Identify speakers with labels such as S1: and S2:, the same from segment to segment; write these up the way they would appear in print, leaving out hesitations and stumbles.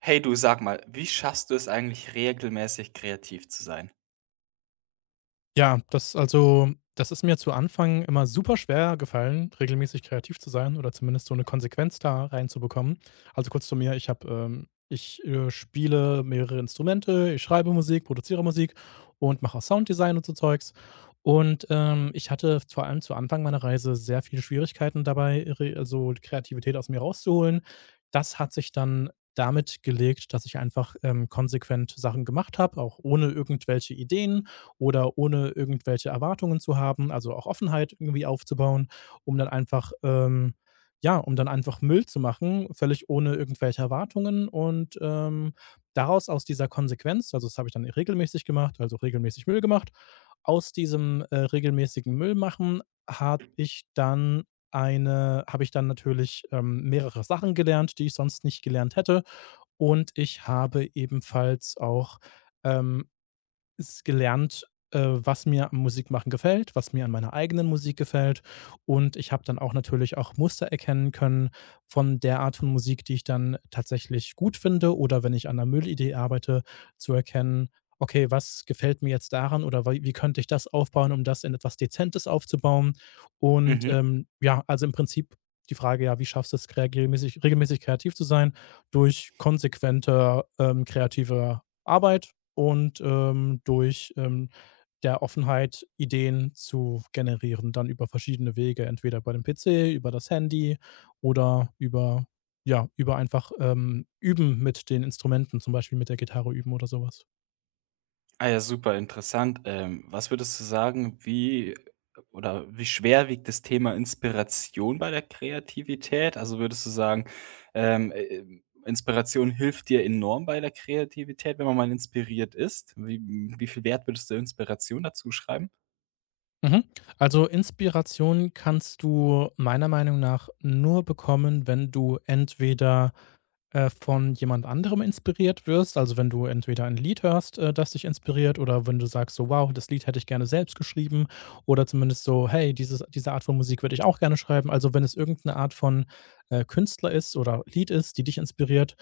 S1: Hey du, sag mal, wie schaffst du es eigentlich regelmäßig kreativ zu sein?
S2: Ja, das also, das ist mir zu Anfang immer super schwer gefallen, regelmäßig kreativ zu sein oder zumindest so eine Konsequenz da reinzubekommen. Also, kurz zu mir, ich spiele mehrere Instrumente, ich schreibe Musik, produziere Musik und mache auch Sounddesign und so Zeugs. Und, ich hatte vor allem zu Anfang meiner Reise sehr viele Schwierigkeiten dabei, re also Kreativität aus mir rauszuholen. Das hat sich dann damit gelegt, dass ich einfach, konsequent Sachen gemacht habe, auch ohne irgendwelche Ideen oder ohne irgendwelche Erwartungen zu haben, also auch Offenheit irgendwie aufzubauen, um dann einfach, ähm, ja, um dann einfach Müll zu machen, völlig ohne irgendwelche Erwartungen, und daraus aus dieser Konsequenz, also das habe ich dann regelmäßig gemacht, also regelmäßig Müll gemacht. Aus diesem regelmäßigen Müll machen habe ich dann habe ich dann natürlich, mehrere Sachen gelernt, die ich sonst nicht gelernt hätte, und ich habe ebenfalls auch ähm, s gelernt, was mir am Musikmachen gefällt, was mir an meiner eigenen Musik gefällt. Und ich habe dann auch natürlich auch Muster erkennen können von der Art von Musik, die ich dann tatsächlich gut finde, oder wenn ich an einer Müllidee arbeite, zu erkennen: „Okay, was gefällt mir jetzt daran oder wei wie könnte ich das aufbauen, um das in etwas Dezentes aufzubauen?" Und,
S1: Mhm.
S2: ja, also im Prinzip die Frage: ja, wie schaffst du's krea regelmäßig kreativ zu sein? Durch konsequente, kreative Arbeit und, durch, der Offenheit, Ideen zu generieren, dann über verschiedene Wege, entweder über den PC, über das Handy oder über, ja, über einfach, Üben mit den Instrumenten, zum Beispiel mit der Gitarre üben oder sowas.
S1: Ah ja, super interessant. Was würdest du sagen, wie oder wie schwer wiegt das Thema Inspiration bei der Kreativität? Also würdest du sagen, Inspiration hilft dir enorm bei der Kreativität, wenn man mal inspiriert ist? Wie, wie viel Wert würdest du Inspiration dazu schreiben?
S2: Mhm. Also Inspiration kannst du meiner Meinung nach nur bekommen, wenn du entweder, von jemand anderem inspiriert wirst, also wenn du entweder ein Lied hörst, das dich inspiriert, oder wenn du sagst so: wow, das Lied hätte ich gerne selbst geschrieben, oder zumindest so: hey, diese Art von Musik würde ich auch gerne schreiben. Also, wenn es irgendeine Art von, Künstler ist oder Lied ist, die dich inspiriert.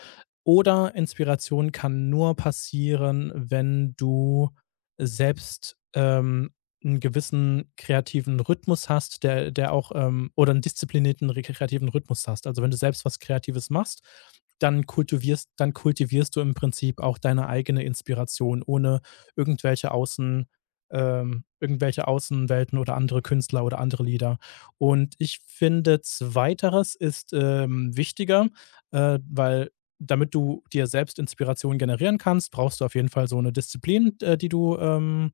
S2: Oder Inspiration kann nur passieren, wenn du selbst, einen gewissen kreativen Rhythmus hast, der auch, oder 'n disziplinierten re kreativen Rhythmus hast. Also, wenn du selbst was Kreatives machst, dann kultivierst du im Prinzip auch deine eigene Inspiration ohne irgendwelche Außen irgendwelche Außenwelten oder andere Künstler oder andere Lieder. Und ich finde, zweiteres ist, wichtiger, weil, damit du dir selbst Inspiration generieren kannst, brauchst du auf jeden Fall so eine Disziplin, die du,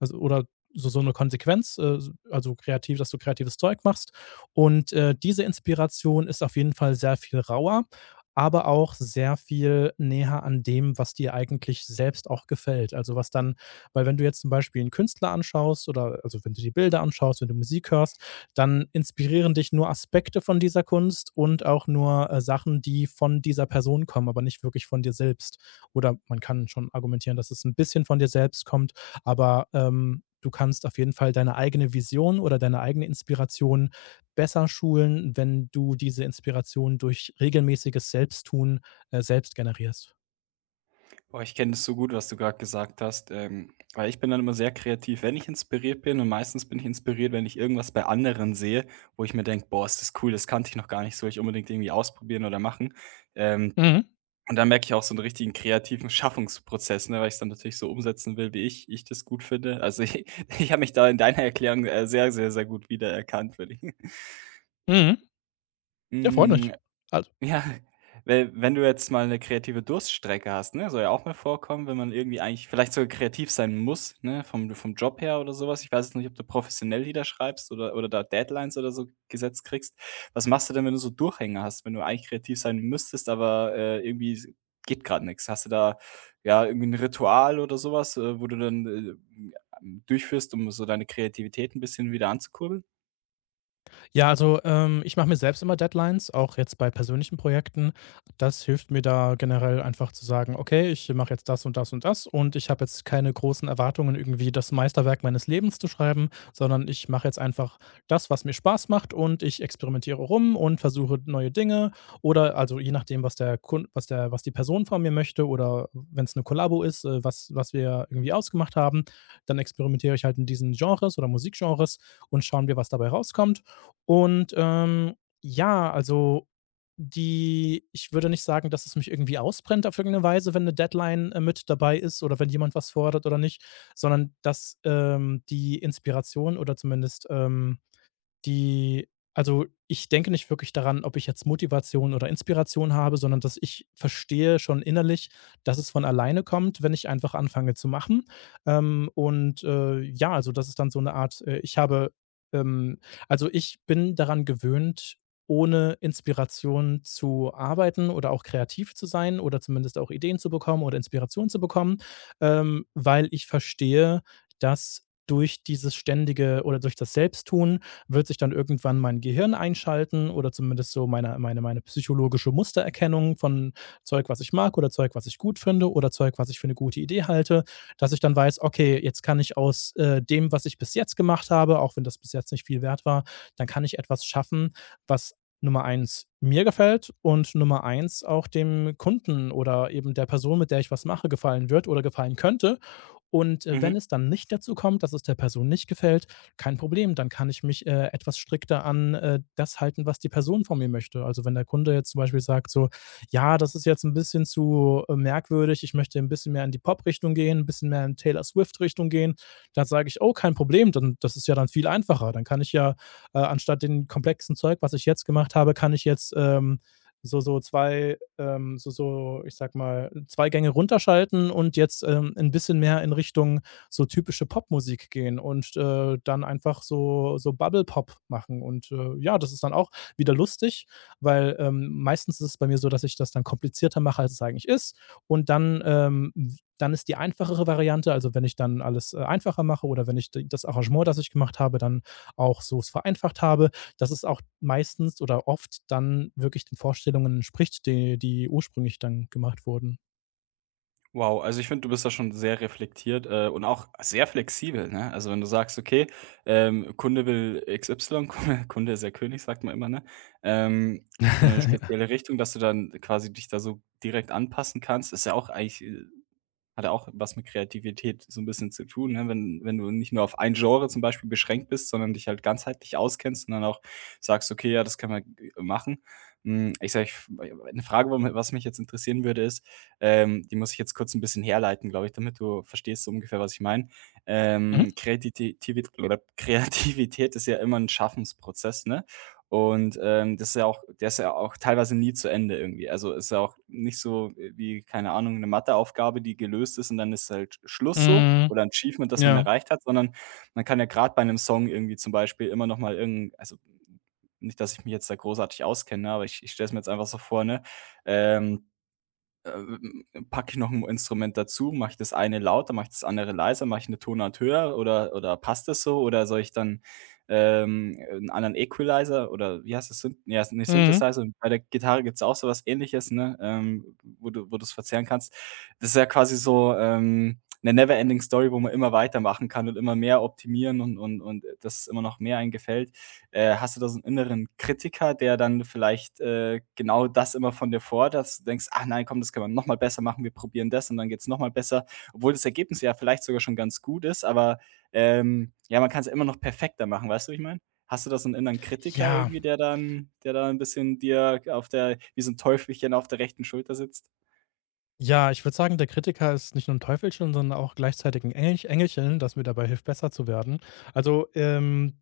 S2: also, oder so, so eine Konsequenz, also kreativ, dass du kreatives Zeug machst. Und, diese Inspiration ist auf jeden Fall sehr viel rauer, aber auch sehr viel näher an dem, was dir eigentlich selbst auch gefällt. Also was dann, weil, wenn du jetzt zum Beispiel einen Künstler anschaust oder also wenn du die Bilder anschaust, wenn du Musik hörst, dann inspirieren dich nur Aspekte von dieser Kunst und auch nur, Sachen, die von dieser Person kommen, aber nicht wirklich von dir selbst. Oder man kann schon argumentieren, dass es ein bisschen von dir selbst kommt, aber, du kannst auf jeden Fall deine eigene Vision oder deine eigene Inspiration besser schulen, wenn du diese Inspiration durch regelmäßiges Selbsttun, selbst generierst.
S1: Boah, ich kenne das so gut, was du gerade gesagt hast, weil ich bin dann immer sehr kreativ, wenn ich inspiriert bin und meistens bin ich inspiriert, wenn ich irgendwas bei anderen sehe, wo ich mir denke: „Boah, ist das cool, das kannte ich noch gar nicht, soll ich unbedingt irgendwie ausprobieren oder machen.“ Ähm,
S2: Mhm.
S1: und dann merke ich auch so einen richtigen kreativen Schaffungsprozess, ne, weil ich's dann natürlich so umsetzen will, wie ich das gut finde. Also, ich habe mich da in deiner Erklärung, sehr, sehr, sehr gut wiedererkannt, würde ich.
S2: Mhm. Ja, freut
S1: Hm,
S2: mich. Also,
S1: ja, we wenn du jetzt mal eine kreative Durststrecke hast, ne? Soll ja auch mal vorkommen, wenn man irgendwie eigentlich vielleicht sogar kreativ sein muss, ne? Vom Job her oder sowas. Ich weiß jetzt nicht, ob du professionell Lieder schreibst oder da Deadlines oder so gesetzt kriegst. Was machst du denn, wenn du so Durchhänger hast, wenn du eigentlich kreativ sein müsstest, aber, irgendwie s geht gerade nichts? Hast du da, ja, irgendwie ein Ritual oder sowas, wo du dann, durchführst, um so deine Kreativität ein bisschen wieder anzukurbeln?
S2: ja, ich mache mir selbst immer Deadlines, auch jetzt bei persönlichen Projekten. Das hilft mir da generell einfach zu sagen, okay, ich mache jetzt das und das und das, und ich habe jetzt keine großen Erwartungen, irgendwie das Meisterwerk meines Lebens zu schreiben, sondern ich mache jetzt einfach das, was mir Spaß macht, und ich experimentiere rum und versuche neue Dinge, oder also je nachdem, was der Kunde, was die Person von mir möchte, oder wenn es eine Kollabo ist, was wir irgendwie ausgemacht haben, dann experimentiere ich halt in diesen Genres oder Musikgenres, und schauen wir, was dabei rauskommt. Und, ja, also, die ich würde nicht sagen, dass es mich irgendwie ausbrennt auf irgendeine Weise, wenn eine Deadline, mit dabei ist oder wenn jemand was fordert oder nicht, sondern dass, die Inspiration oder zumindest, die also, ich denke nicht wirklich daran, ob ich jetzt Motivation oder Inspiration habe, sondern dass ich verstehe schon innerlich, dass es von alleine kommt, wenn ich einfach anfange zu machen. Und, ja, also, das ist dann so eine Art, ähm also, ich bin daran gewöhnt, ohne Inspiration zu arbeiten oder auch kreativ zu sein oder zumindest auch Ideen zu bekommen oder Inspiration zu bekommen, weil ich verstehe, dass durch dieses ständige oder durch das Selbsttun wird sich dann irgendwann mein Gehirn einschalten, oder zumindest so meine psychologische Mustererkennung von Zeug, was ich mag, oder Zeug, was ich gut finde, oder Zeug, was ich für eine gute Idee halte, dass ich dann weiß, okay, jetzt kann ich aus, dem, was ich bis jetzt gemacht habe, auch wenn das bis jetzt nicht viel wert war, dann kann ich etwas schaffen, was Nummer eins mir gefällt und Nummer eins auch dem Kunden oder eben der Person, mit der ich was mache, gefallen wird oder gefallen könnte. Und, wenn
S1: Mhm.
S2: es dann nicht dazu kommt, dass es der Person nicht gefällt, kein Problem, dann kann ich mich, etwas strikter an, das halten, was die Person von mir möchte. Also, wenn der Kunde jetzt zum Beispiel sagt so: „Ja, das ist jetzt ein bisschen zu, merkwürdig, ich möchte ein bisschen mehr in die Pop-Richtung gehen, ein bisschen mehr in Taylor Swift-Richtung gehen." Dann sage ich: „Oh, kein Problem, dann das ist ja dann viel einfacher. Dann kann ich ja, anstatt den komplexen Zeug, was ich jetzt gemacht habe, kann ich jetzt, so so, ich sag mal, 2 Gänge runterschalten und jetzt, 'n bisschen mehr in Richtung, so typische Popmusik gehen und, dann einfach so so Bubble-Pop machen und, ja, das ist dann auch wieder lustig, weil, meistens ist es bei mir so, dass ich das dann komplizierter mache, als es eigentlich ist, und dann, w dann ist die einfachere Variante, also, wenn ich dann alles, einfacher mache oder wenn ich d das Arrangement, das ich gemacht habe, dann auch so's vereinfacht habe, dass es auch meistens oder oft dann wirklich den Vorstellungen entspricht, die ursprünglich dann gemacht wurden.
S1: Wow, also ich finde, du bist da schon sehr reflektiert, und auch sehr flexibel, ne? Also, wenn du sagst: „Okay, Kunde will XY“, Kunde Kunde ist ja König, sagt man immer, ne? Ähm, und 'ne
S2: Ja.
S1: spezielle Richtung, dass du dann quasi dich da so direkt anpassen kannst, ist ja auch eigentlich hat ja auch was mit Kreativität so ein bisschen zu tun, ne? Wenn du nicht nur auf ein Genre zum Beispiel beschränkt bist, sondern dich halt ganzheitlich auskennst und dann auch sagst: „Okay, ja, das kann man g machen.“ Hm, ich sage, eine Frage, wo mi was mich jetzt interessieren würde, ist die muss ich jetzt kurz ein bisschen herleiten, glaube ich, damit du verstehst so ungefähr, was ich meine.
S2: Mhm.
S1: Kreatiti oder Kreativität ist ja immer ein Schaffensprozess, ne? Und, das ist ja auch der ist ja auch teilweise nie zu Ende irgendwie. Also, ist ja auch nicht so, wie, keine Ahnung, eine Matheaufgabe, die gelöst ist und dann ist halt Schluss so
S2: Mhm.
S1: oder 'n Achievement, das man
S2: Ja.
S1: erreicht hat, sondern man kann ja gerade bei einem Song irgendwie zum Beispiel immer noch mal irgend also, nicht, dass ich mich jetzt da großartig auskenne, aber ich stelle es mir jetzt einfach so vor, ne? Ähm packe ich noch ein Instrument dazu? Mache ich das eine lauter, mache ich das andere leiser, mache ich eine Tonart höher oder passt das so? Oder soll ich dann, 'n anderen Equalizer oder wie heißt das? Syn Ja, ne,
S2: Mhm.
S1: Synthesizer und bei der Gitarre gibt es auch sowas Ähnliches, ne, wo du es verzerren kannst. Das ist ja quasi so, 'ne Never Ending Story, wo man immer weitermachen kann und immer mehr optimieren und dass immer noch mehr einem gefällt. Hast du da so einen inneren Kritiker, der dann vielleicht, genau das immer von dir fordert, dass du denkst: „Ach nein, komm, das kann man noch mal besser machen. Wir probieren das und dann geht's noch mal besser.“ Obwohl das Ergebnis ja vielleicht sogar schon ganz gut ist, aber, ja, man kann's ja immer noch perfekter machen. Weißt du, wie ich meine? Hast du da so einen inneren Kritiker
S2: Ja,
S1: irgendwie, der da ein bisschen dir auf der wie so ein Teufelchen auf der rechten Schulter sitzt?
S2: ja, ich würde sagen, der Kritiker ist nicht nur ein Teufelchen, sondern auch gleichzeitig ein Engelchen, das mir dabei hilft, besser zu werden. Also,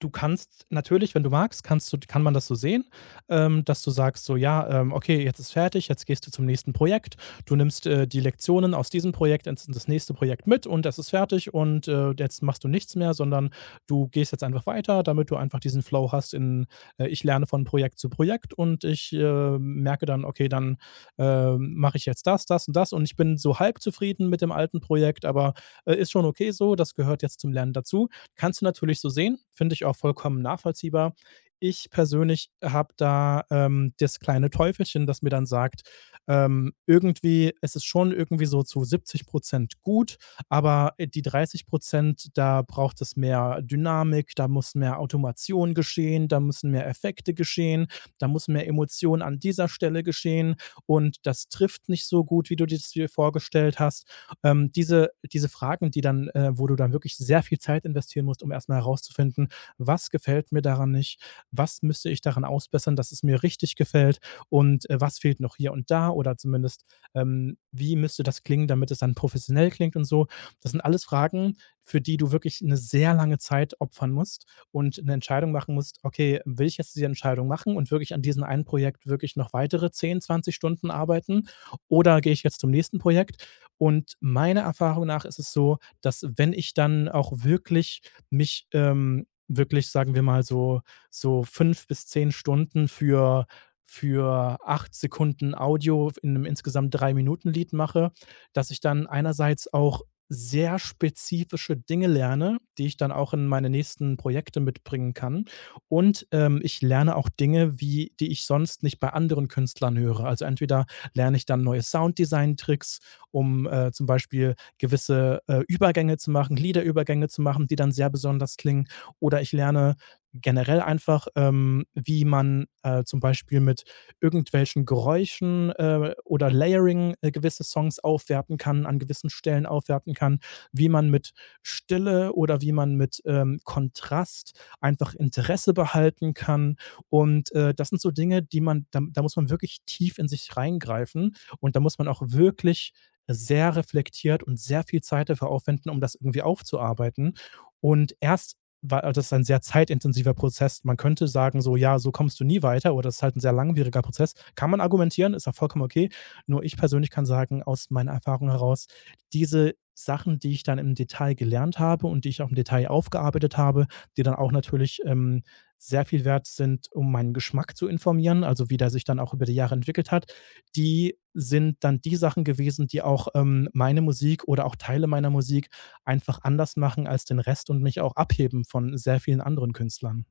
S2: du kannst natürlich, wenn du magst, kann man das so sehen, dass du sagst so: „Ja, okay, jetzt ist fertig, jetzt gehst du zum nächsten Projekt. Du nimmst, die Lektionen aus diesem Projekt ins das nächste Projekt mit, und das ist fertig, und, jetzt machst du nichts mehr, sondern du gehst jetzt einfach weiter, damit du einfach diesen Flow hast in, ich lerne von Projekt zu Projekt, und ich, merke dann, okay, dann, mache ich jetzt das, das und das, und ich bin so halb zufrieden mit dem alten Projekt, aber, ist schon okay so, das gehört jetzt zum Lernen dazu. Kannst du natürlich so sehen, finde ich auch vollkommen nachvollziehbar. Ich persönlich habe da, das kleine Teufelchen, das mir dann sagt, irgendwie, es ist schon irgendwie so zu 70% gut, aber, die 30%, da braucht es mehr Dynamik, da muss mehr Automation geschehen, da müssen mehr Effekte geschehen, da muss mehr Emotion an dieser Stelle geschehen, und das trifft nicht so gut, wie du dir das dir vorgestellt hast. Diese Fragen, wo du dann wirklich sehr viel Zeit investieren musst, um erstmal herauszufinden: was gefällt mir daran nicht, was müsste ich daran ausbessern, dass es mir richtig gefällt, und, was fehlt noch hier und da, oder zumindest, wie müsste das klingen, damit es dann professionell klingt und so. Das sind alles Fragen, für die du wirklich eine sehr lange Zeit opfern musst und eine Entscheidung machen musst: „Okay, will ich jetzt diese Entscheidung machen und wirklich an diesem einen Projekt wirklich noch weitere 10, 20 Stunden arbeiten, oder gehe ich jetzt zum nächsten Projekt?" Und meiner Erfahrung nach ist es so, dass, wenn ich dann auch wirklich mich, wirklich, sagen wir mal, so so 5 bis 10 Stunden für 8 Sekunden Audio in einem insgesamt 3 Minuten Lied mache, dass ich dann einerseits auch sehr spezifische Dinge lerne, die ich dann auch in meine nächsten Projekte mitbringen kann. Und, ich lerne auch Dinge, wie die ich sonst nicht bei anderen Künstlern höre. Also, entweder lerne ich dann neue Sounddesign-Tricks, um, zum Beispiel gewisse, Übergänge zu machen, Liederübergänge zu machen, die dann sehr besonders klingen. Oder ich lerne generell einfach, wie man, zum Beispiel mit irgendwelchen Geräuschen, oder Layering, gewisse Songs aufwerten kann, an gewissen Stellen aufwerten kann, wie man mit Stille oder wie man mit, Kontrast einfach Interesse behalten kann. Und, das sind so Dinge, da muss man wirklich tief in sich reingreifen, und da muss man auch wirklich sehr reflektiert und sehr viel Zeit dafür aufwenden, um das irgendwie aufzuarbeiten. Und erst war also Das ist ein sehr zeitintensiver Prozess. Man könnte sagen, so, ja, so kommst du nie weiter, oder das ist halt ein sehr langwieriger Prozess. Kann man argumentieren, ist auch vollkommen okay. Nur ich persönlich kann sagen, aus meiner Erfahrung heraus: diese Sachen, die ich dann im Detail gelernt habe und die ich auch im Detail aufgearbeitet habe, die dann auch natürlich, sehr viel wert sind, um meinen Geschmack zu informieren, also wie der sich dann auch über die Jahre entwickelt hat, die sind dann die Sachen gewesen, die auch, meine Musik oder auch Teile meiner Musik einfach anders machen als den Rest und mich auch abheben von sehr vielen anderen Künstlern.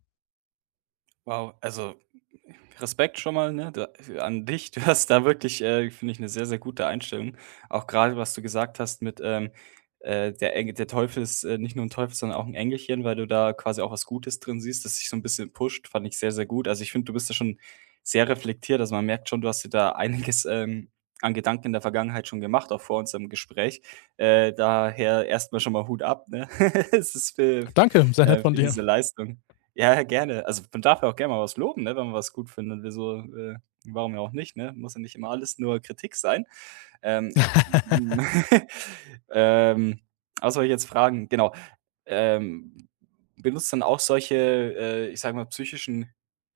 S1: Wow, also Respekt schon mal, ne, da an dich. Du hast da wirklich, finde ich, eine sehr, sehr gute Einstellung. Auch gerade was du gesagt hast mit, der Engel der Teufel ist, nicht nur ein Teufel, sondern auch ein Engelchen, weil du da quasi auch was Gutes drin siehst, das sich so ein bisschen pusht, fand ich sehr, sehr gut. Also, ich finde, du bist da schon sehr reflektiert. Also, man merkt schon, du hast dir da einiges, an Gedanken in der Vergangenheit schon gemacht, auch vor unserem Gespräch. Daher erstmal schon mal Hut ab, ne? Es ist
S2: Danke, sehr nett von
S1: für
S2: dir.
S1: diese Leistung. Ja, ja, gerne. Also, man darf ja auch gerne mal was loben, ne, wenn man was gut findet. Wieso, warum ja auch nicht, ne? Muss ja nicht immer alles nur Kritik sein. Ähm, ähm, was soll ich jetzt fragen? Genau. Ähm, Benutzt dann auch solche, ich sage mal, psychischen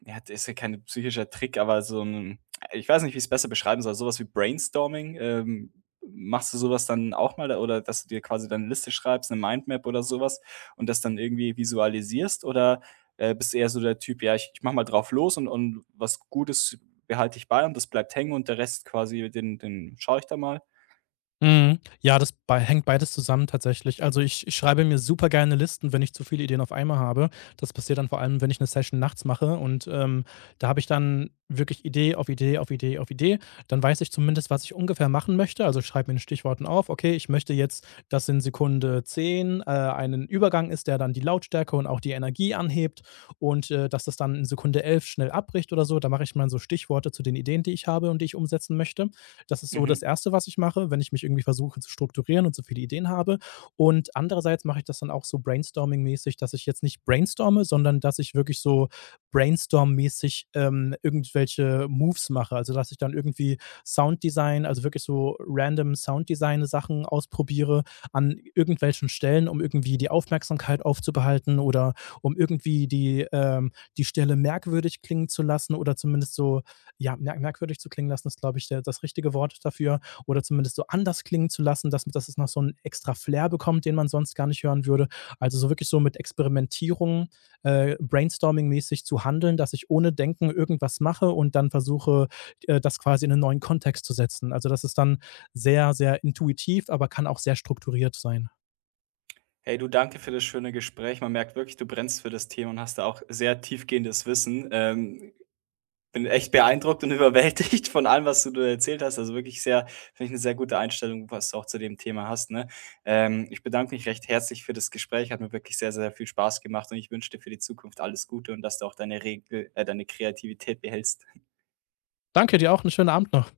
S1: ja, das ist ja kein psychischer Trick, aber so ein, ich weiß nicht, wie ich es besser beschreiben soll, sowas wie Brainstorming? Machst du sowas dann auch mal da oder dass du dir quasi dann 'ne Liste schreibst, eine Mindmap oder sowas und das dann irgendwie visualisierst oder, bist du eher so der Typ: „Ja, ich mache mal drauf los und was Gutes behalte ich bei und das bleibt hängen und der Rest quasi, den schaue ich da mal.
S2: Mhm. Ja, das bei hängt beides zusammen tatsächlich. Also, ich schreibe mir super gerne Listen, wenn ich zu viele Ideen auf einmal habe. Das passiert dann vor allem, wenn ich eine Session nachts mache, und, da habe ich dann wirklich Idee auf Idee auf Idee auf Idee. Dann weiß ich zumindest, was ich ungefähr machen möchte. Also, ich schreibe mir in Stichworten auf: „Okay, ich möchte jetzt, dass in Sekunde 10, einen Übergang ist, der dann die Lautstärke und auch die Energie anhebt, und, dass das dann in Sekunde 11 schnell abbricht" oder so. Da mache ich mir so Stichworte zu den Ideen, die ich habe und die ich umsetzen möchte. Das ist so
S1: Mhm.
S2: das Erste, was ich mache, wenn ich mich irgendwie versuche zu strukturieren und so viele Ideen habe. Und andererseits mache ich das dann auch so brainstorming-mäßig, dass ich jetzt nicht brainstorme, sondern dass ich wirklich so brainstorm-mäßig, irgendwelche Moves mache. Also dass ich dann irgendwie Sounddesign, also wirklich so random Sounddesign-Sachen ausprobiere an irgendwelchen Stellen, um irgendwie die Aufmerksamkeit aufzubehalten oder um irgendwie die Stelle merkwürdig klingen zu lassen, oder zumindest so, ja, merkwürdig zu klingen lassen ist, glaube ich, der das richtige Wort dafür, oder zumindest so anders klingen zu lassen, dass es noch so einen extra Flair bekommt, den man sonst gar nicht hören würde. Also, so wirklich so mit Experimentierung, brainstorming-mäßig zu handeln, dass ich ohne Denken irgendwas mache und dann versuche, das quasi in einen neuen Kontext zu setzen. Also, das ist dann sehr, sehr intuitiv, aber kann auch sehr strukturiert sein.
S1: Hey du, danke für das schöne Gespräch. Man merkt wirklich, du brennst für das Thema und hast da auch sehr tiefgehendes Wissen. Bin echt beeindruckt und überwältigt von allem, was du da erzählt hast. Also wirklich sehr finde ich eine sehr gute Einstellung, was du auch zu dem Thema hast, ne? Ich bedanke mich recht herzlich für das Gespräch. Hat mir wirklich sehr, sehr viel Spaß gemacht und ich wünsche dir für die Zukunft alles Gute und dass du auch deine Regel deine Kreativität behältst.
S2: Danke, dir auch 'n schönen Abend noch.